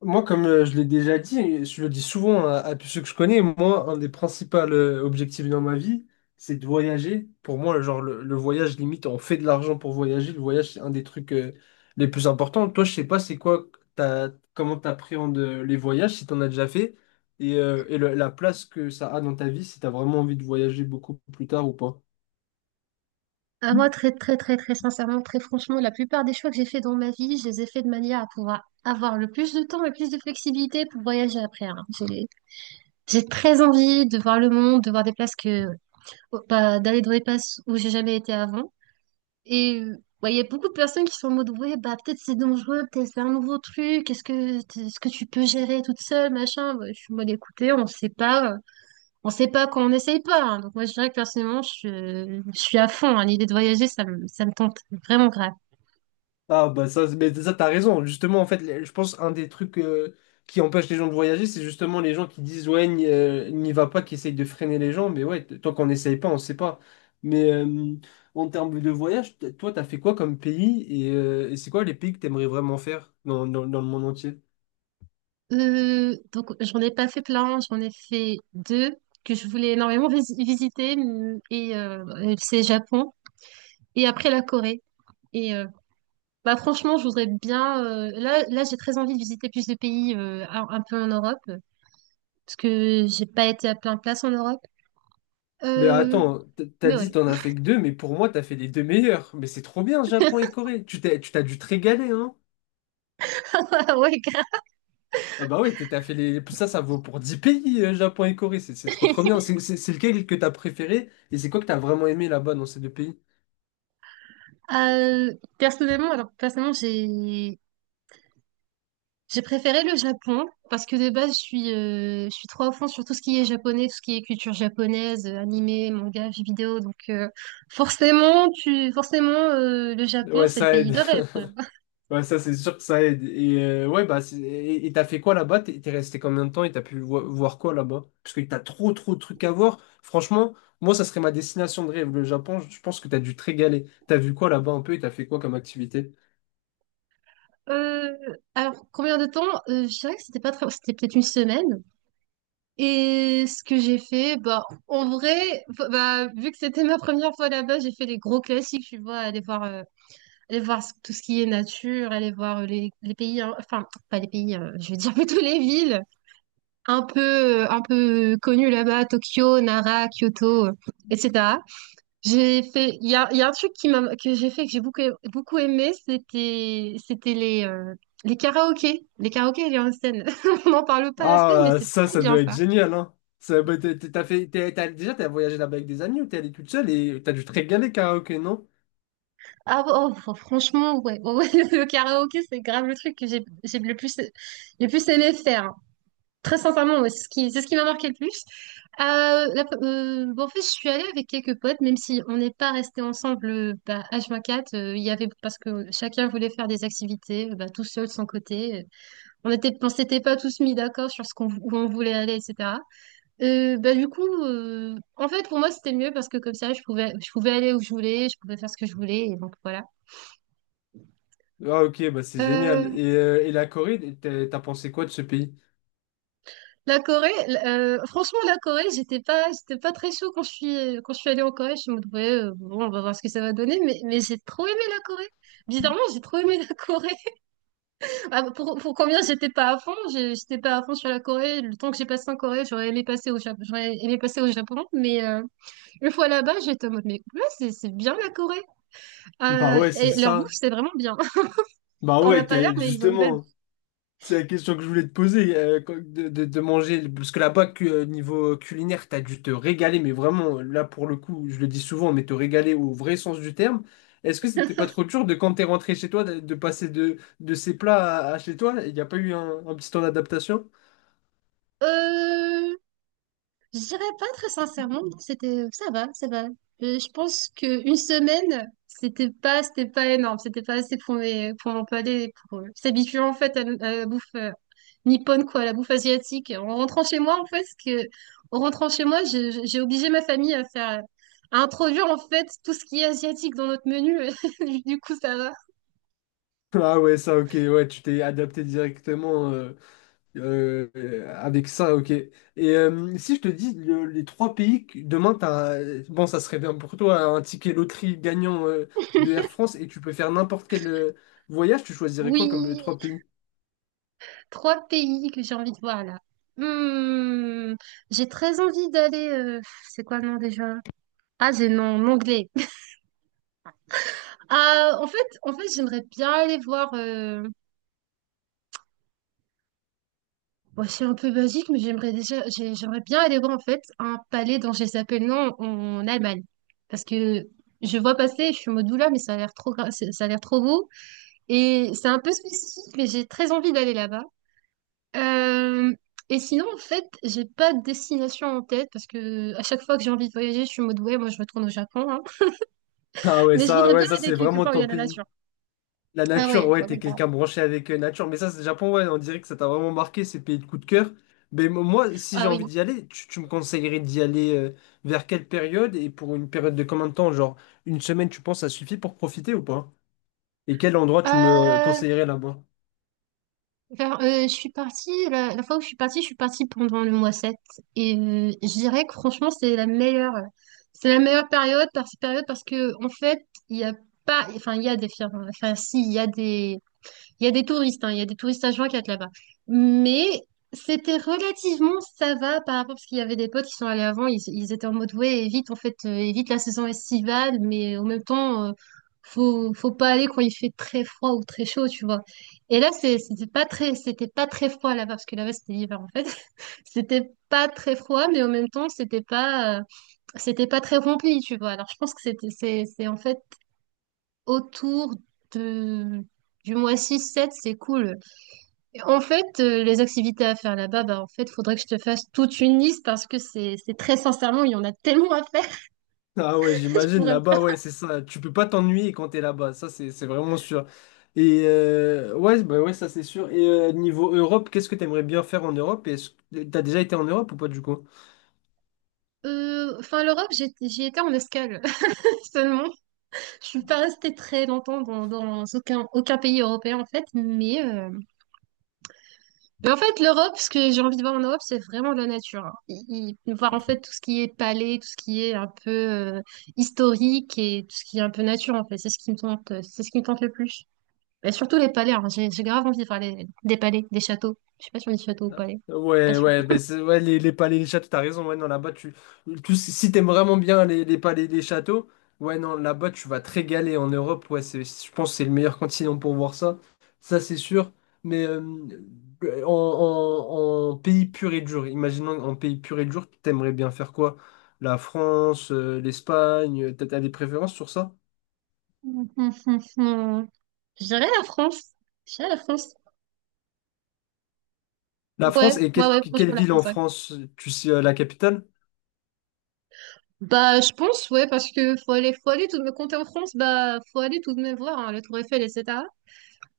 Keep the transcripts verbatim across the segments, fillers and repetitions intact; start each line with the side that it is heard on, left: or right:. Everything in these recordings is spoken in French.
left: Moi, comme euh, je l'ai déjà dit, je le dis souvent à, à tous ceux que je connais, moi, un des principaux euh, objectifs dans ma vie, c'est de voyager. Pour moi, genre, le, le voyage, limite, on fait de l'argent pour voyager. Le voyage, c'est un des trucs euh, les plus importants. Toi, je sais pas, c'est quoi, t'as, comment t'appréhendes euh, les voyages, si t'en as déjà fait, et, euh, et le- la place que ça a dans ta vie, si t'as vraiment envie de voyager beaucoup plus tard ou pas.
right: Ah, moi, très, très, très, très sincèrement, très franchement, la plupart des choix que j'ai fait dans ma vie, je les ai faits de manière à pouvoir avoir le plus de temps, le plus de flexibilité pour voyager après, hein. J'ai, j'ai très envie de voir le monde, de voir des places que, oh, bah, d'aller dans des places où j'ai jamais été avant. Et euh, ouais, il y a beaucoup de personnes qui sont en mode, ouais, bah, peut-être c'est dangereux, peut-être c'est un nouveau truc, est-ce que, est-ce que tu peux gérer toute seule, machin. Ouais, je suis en mode, écoutez, on sait pas. On sait pas quand on n'essaye pas, hein. Donc moi, je dirais que personnellement, je, je suis à fond, hein. L'idée de voyager, ça me, ça me tente vraiment grave.
left: Ah bah ça, mais ça t'as raison. Justement, en fait, les- je pense un des trucs euh, qui empêche les gens de voyager, c'est justement les gens qui disent ouais, n'y euh, n'y va pas, qui essayent de freiner les gens. Mais ouais, t- tant qu'on n'essaye pas, on sait pas. Mais euh, en termes de voyage, t- toi, t'as fait quoi comme pays et, euh, et c'est quoi les pays que t'aimerais vraiment faire dans, dans, dans le monde entier?
right: Euh, donc j'en ai pas fait plein, j'en ai fait deux que je voulais énormément vis- visiter m- et euh, euh, c'est le Japon et après la Corée. Et euh, bah franchement, je voudrais bien. euh, là, là, j'ai très envie de visiter plus de pays euh, un, un peu en Europe, euh, parce que j'ai pas été à plein de places en Europe.
left: Mais
right: Euh,
left: attends, t- t'as
right: mais
left: dit
right: ouais,
left: t'en as fait que deux, mais pour moi, t'as fait les deux meilleurs. Mais c'est trop bien, Japon et Corée. Tu t'es, tu t'as dû te régaler, hein.
right: ouais, grave.
left: Ah bah oui, t'es- t'as fait les... Ça, ça vaut pour dix pays, euh, Japon et Corée. C'est c'est trop trop bien. C'est c'est- c'est lequel que t'as préféré et c'est quoi que t'as vraiment aimé là-bas dans ces deux pays?
right: Euh, personnellement, alors personnellement, j'ai j'ai préféré le Japon parce que de base, je suis, euh, je suis trop à fond sur tout ce qui est japonais, tout ce qui est culture japonaise, euh, animé, manga, jeux vidéo. Donc, euh, forcément, tu, forcément, euh, le Japon,
left: Ouais,
right: c'est le
left: ça
right: pays
left: aide.
right: de rêve, quoi.
left: Ouais, ça, c'est sûr que ça aide. Et euh, ouais, bah, c'est- et et t'as fait quoi là-bas? T'es t'es resté combien de temps et t'as pu vo- voir quoi là-bas? Parce que t'as trop trop de trucs à voir. Franchement, moi, ça serait ma destination de rêve, le Japon. Je pense que t'as dû te régaler. T'as vu quoi là-bas un peu et t'as fait quoi comme activité?
right: Euh, alors, combien de temps? Euh, je dirais que c'était pas très, c'était peut-être une semaine. Et ce que j'ai fait, bah, en vrai, f- bah, vu que c'était ma première fois là-bas, j'ai fait les gros classiques, tu vois, aller voir, euh, aller voir ce- tout ce qui est nature, aller voir euh, les, les pays, hein, enfin, pas les pays, hein, je veux dire plutôt les villes un peu, euh, un peu connues là-bas, Tokyo, Nara, Kyoto, euh, et cetera. J'ai fait, il y a, il y a un truc qui m'a, que j'ai fait, que j'ai beaucoup, beaucoup aimé, c'était, c'était les, euh, les karaokés, les karaokés et les onsen. On n'en parle pas assez, mais
left: Ah, euh,
right: c'est
left: ça,
right: très
left: ça
right: bien
left: doit être
right: ça.
left: génial, hein. Ça, bah, t'as, t'as fait, t'as, t'as- déjà, t'as voyagé là-bas avec des amis ou t'es allé toute seule et t'as dû te régaler karaoké, non?
right: Ah ouais, oh, fr- franchement, ouais, ouais, ouais, le karaoké, c'est grave le truc que j'ai j'ai le plus, le plus aimé faire, hein. Très sincèrement, ouais, c'est ce qui, c'est ce qui m'a marqué le plus. Euh, la- euh, bon, en fait, je suis allée avec quelques potes, même si on n'est pas resté ensemble euh, bah, H vingt-quatre. euh, Il y avait, parce que chacun voulait faire des activités, euh, bah, tout seul, de son côté, euh. On était, on s'était pas tous mis d'accord sur ce qu'on, où on voulait aller, et cetera. Euh, bah, du coup, euh, en fait, pour moi, c'était mieux parce que comme ça, je pouvais, je pouvais aller où je voulais, je pouvais faire ce que je voulais. Et donc, voilà.
left: Ah, ok, bah c'est génial.
right: Euh,
left: Et, euh, et la Corée, t'as t'as pensé quoi de ce pays?
right: la Corée, euh, franchement, la Corée, j'étais pas, j'étais pas très chaud quand je suis, quand je suis allée en Corée. Je me disais, ouais, euh, bon, on va voir ce que ça va donner, mais, mais j'ai trop aimé la Corée. Bizarrement, j'ai trop aimé la Corée. Ah, pour, pour combien j'étais pas à fond, j'ai- j'étais pas à fond sur la Corée. Le temps que j'ai passé en Corée, j'aurais aimé passer au Japon, j'aurais aimé passer au Japon, mais euh, une fois là-bas, j'étais en mode, mais ouais, c'est, c'est bien la Corée.
left: Bah
right: Euh,
left: ouais, c'est
right: et leur bouffe,
left: ça.
right: c'est vraiment bien.
left: Bah
right: T'en as
left: ouais,
right: pas l'air,
left: t'as-
right: mais ils ont une belle bouffe.
left: justement. C'est la question que je voulais te poser, euh, quand- de, de- de manger, parce que là-bas, cu- euh, niveau culinaire, t'as dû te régaler, mais vraiment, là pour le coup, je le dis souvent, mais te régaler au vrai sens du terme. Est-ce que c'était pas trop dur de quand t'es rentré chez toi, de, de passer de, de ces plats à, à chez toi? Il n'y a pas eu un, un petit temps d'adaptation?
right: Euh, Je dirais pas très sincèrement, non, c'était ça va, ça va. Euh, Je pense que une semaine, c'était pas c'était pas énorme, c'était pas assez pour mes pour mon palais pour euh, s'habituer en fait à, à la bouffe euh, nippone quoi, à la bouffe asiatique. En rentrant chez moi en fait, parce que en rentrant chez moi, je- je- j'ai obligé ma famille à faire à introduire en fait tout ce qui est asiatique dans notre menu. Du coup, ça va.
left: Ah ouais, ça, ok, ouais, tu t'es adapté directement. euh, Euh, avec ça, ok. Et euh, si je te dis le- les trois pays, que- demain, t'as, bon, ça serait bien pour toi, un ticket loterie gagnant euh, de Air France et tu peux faire n'importe quel euh, voyage, tu choisirais quoi comme les
right: Oui,
left: trois pays?
right: trois pays que j'ai envie de voir là. Hmm, j'ai très envie d'aller. Euh, c'est quoi le nom déjà? Ah, j'ai non mon anglais. Ah, en fait, en fait, j'aimerais bien aller voir. euh, Bon, c'est un peu basique, mais j'aimerais déjà, j'ai- j'aimerais bien aller voir en fait un palais dont je sais pas le nom en Allemagne, parce que je vois passer, je suis en mode oula, mais ça a l'air trop, gra- c'est- ça a l'air trop beau, et c'est un peu spécifique, mais j'ai très envie d'aller là-bas. Euh, Et sinon, en fait, j'ai pas de destination en tête parce que à chaque fois que j'ai envie de voyager, je suis en mode ouais, moi je retourne au Japon, hein.
left: Ah ouais,
right: Mais je
left: ça,
right: voudrais bien
left: ouais, ça
right: aller
left: c'est
right: quelque
left: vraiment
right: part où il y
left: ton
right: a la
left: pays.
right: nature.
left: La
right: Ah
left: nature,
right: ouais,
left: ouais,
right: ouais,
left: t'es
right: ouais, grave.
left: quelqu'un branché avec euh, nature, mais ça, c'est Japon, ouais, on dirait que ça t'a vraiment marqué, ces pays de coup de cœur. Mais mo- moi, si j'ai
right: Ah oui.
left: envie d'y aller, tu, tu me conseillerais d'y aller euh, vers quelle période et pour une période de combien de temps? Genre, une semaine, tu penses, ça suffit pour profiter ou pas? Et quel endroit tu me
right: Euh,
left: conseillerais là-bas?
right: Enfin, euh, je suis partie, la, la fois où je suis partie, je suis partie pendant le mois sept. Et euh, je dirais que franchement, c'est la meilleure, c'est la meilleure période, par période parce que, en fait, il y a pas, enfin, il y a des firmes, enfin, si, il y a des, il y a des touristes, hein, il y a des touristes à quatre là-bas. Mais c'était relativement ça va par rapport, parce qu'il y avait des potes qui sont allés avant, ils, ils étaient en mode ouais, évite en fait, euh, évite la saison estivale, mais en même temps, euh, faut, faut pas aller quand il fait très froid ou très chaud, tu vois. Et là, c'est- c'était pas très, c'était pas très froid là-bas, parce que là-bas c'était l'hiver en fait. C'était pas très froid, mais en même temps, c'était pas, euh, c'était pas très rempli, tu vois. Alors je pense que c'était, c'est, c'est en fait autour de, du mois six sept c'est cool. En fait, euh, les activités à faire là-bas, bah, en fait, faudrait que je te fasse toute une liste parce que c'est, c'est très sincèrement, il y en a tellement à faire.
left: Ah ouais,
right: Je
left: j'imagine
right: pourrais.
left: là-bas, ouais, c'est ça. Tu peux pas t'ennuyer quand t'es là-bas, ça c'est c'est vraiment sûr. Et euh, ouais, bah ouais, ça c'est sûr. Et euh, niveau Europe, qu'est-ce que t'aimerais bien faire en Europe? Est-ce que t'as déjà été en Europe ou pas du coup?
right: Euh, enfin, L'Europe, j'ai- j'y étais en escale seulement. Je suis pas restée très longtemps dans, dans aucun, aucun pays européen en fait, mais, euh, mais en fait, l'Europe, ce que j'ai envie de voir en Europe, c'est vraiment de la nature, hein. Y- y- voir en fait tout ce qui est palais, tout ce qui est un peu euh, historique et tout ce qui est un peu nature en fait, c'est ce qui me tente, c'est ce qui me tente le plus. Et surtout les palais, hein. J'ai j'ai grave envie de faire des palais, des châteaux. Je sais pas si on dit château ou palais. Pas
left: Ouais,
right: sûr.
left: ouais, ben c'est- ouais les, les palais, les châteaux, t'as raison, ouais, non, là-bas, tu, tu- si t'aimes vraiment bien les, les palais, les châteaux, ouais, non, là-bas, tu vas te régaler en Europe, ouais, c'est, je pense que c'est le meilleur continent pour voir ça, ça, c'est sûr, mais euh, en, en- en pays pur et dur, imaginons en pays pur et dur, t'aimerais bien faire quoi? La France, euh, l'Espagne, t'as t'as des préférences sur ça?
right: Hum, hum, hum, hum. Je dirais la France. Je dirais la France.
left: La France,
right: Ouais,
left: et
right: ouais,
left: quelle,
right: ouais,
left: quelle
right: franchement, la
left: ville en
right: France, ouais.
left: France, tu sais, euh, la capitale?
right: Bah, je pense, ouais, parce que faut aller, faut aller tout de même, quand en France, bah, faut aller tout de même voir, hein, la Tour Eiffel, et cetera.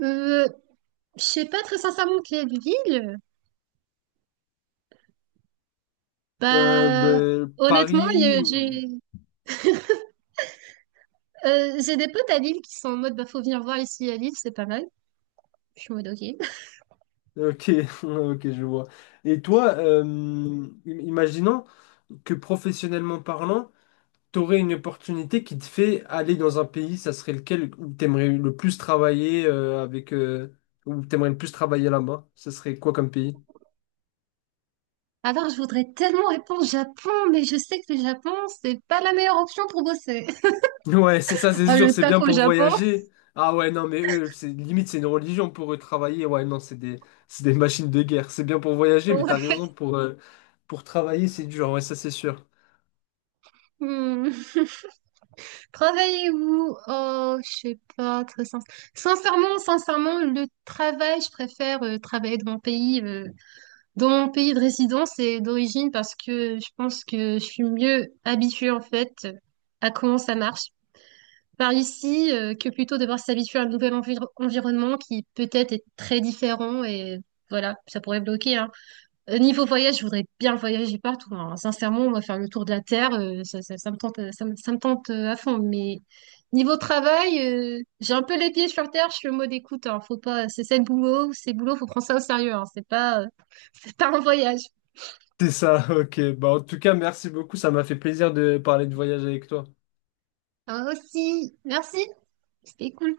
right: Euh, je sais pas très sincèrement quelle ville.
left: Euh,
right: Bah,
left: ben,
right: honnêtement, il y a-
left: Paris. Ou-
right: j'ai euh, j'ai des potes à Lille qui sont en mode, bah, faut venir voir ici à Lille, c'est pas mal. Je suis en mode, ok.
left: Ok, ok, je vois. Et toi, euh, im- imaginons que professionnellement parlant, t'aurais une opportunité qui te fait aller dans un pays, ça serait lequel où t'aimerais le plus travailler euh, avec euh, où t'aimerais le plus travailler là-bas? Ça serait quoi comme pays?
right: Alors, je voudrais tellement répondre Japon, mais je sais que le Japon, c'est pas la meilleure option pour bosser.
left: Ouais, c'est ça, c'est
right: Oh,
left: sûr,
right: le
left: c'est
right: taf
left: bien
right: au
left: pour
right: Japon.
left: voyager. Ah ouais, non, mais eux, c'est limite, c'est une religion pour eux travailler. Ouais, non, c'est des, c'est des machines de guerre. C'est bien pour voyager, mais t'as
right: Ouais.
left: raison, pour, euh, pour travailler, c'est dur. Ouais, ça, c'est sûr.
right: Hmm. Travailler où? Oh, je sais pas, très sin- sincèrement, sincèrement, le travail, je préfère euh, travailler dans mon pays, euh, dans mon pays de résidence et d'origine parce que je pense que je suis mieux habituée en fait à comment ça marche. Par ici euh, que plutôt devoir s'habituer à un nouvel enviro- environnement qui peut-être est très différent et voilà, ça pourrait bloquer, hein. Euh, Niveau voyage, je voudrais bien voyager partout, hein. Sincèrement, on va faire le tour de la Terre, euh, ça, ça, ça me tente, euh, ça, me ça me tente euh, à fond. Mais niveau travail, euh, j'ai un peu les pieds sur terre, je suis en mode écoute, hein, faut pas, c'est ça le boulot, c'est le boulot, faut prendre ça au sérieux, hein. C'est pas, euh, c'est pas un voyage.
left: C'est ça, ok. Bah, en tout cas, merci beaucoup. Ça m'a fait plaisir de parler de voyage avec toi.
right: Ah, aussi, merci, c'était cool.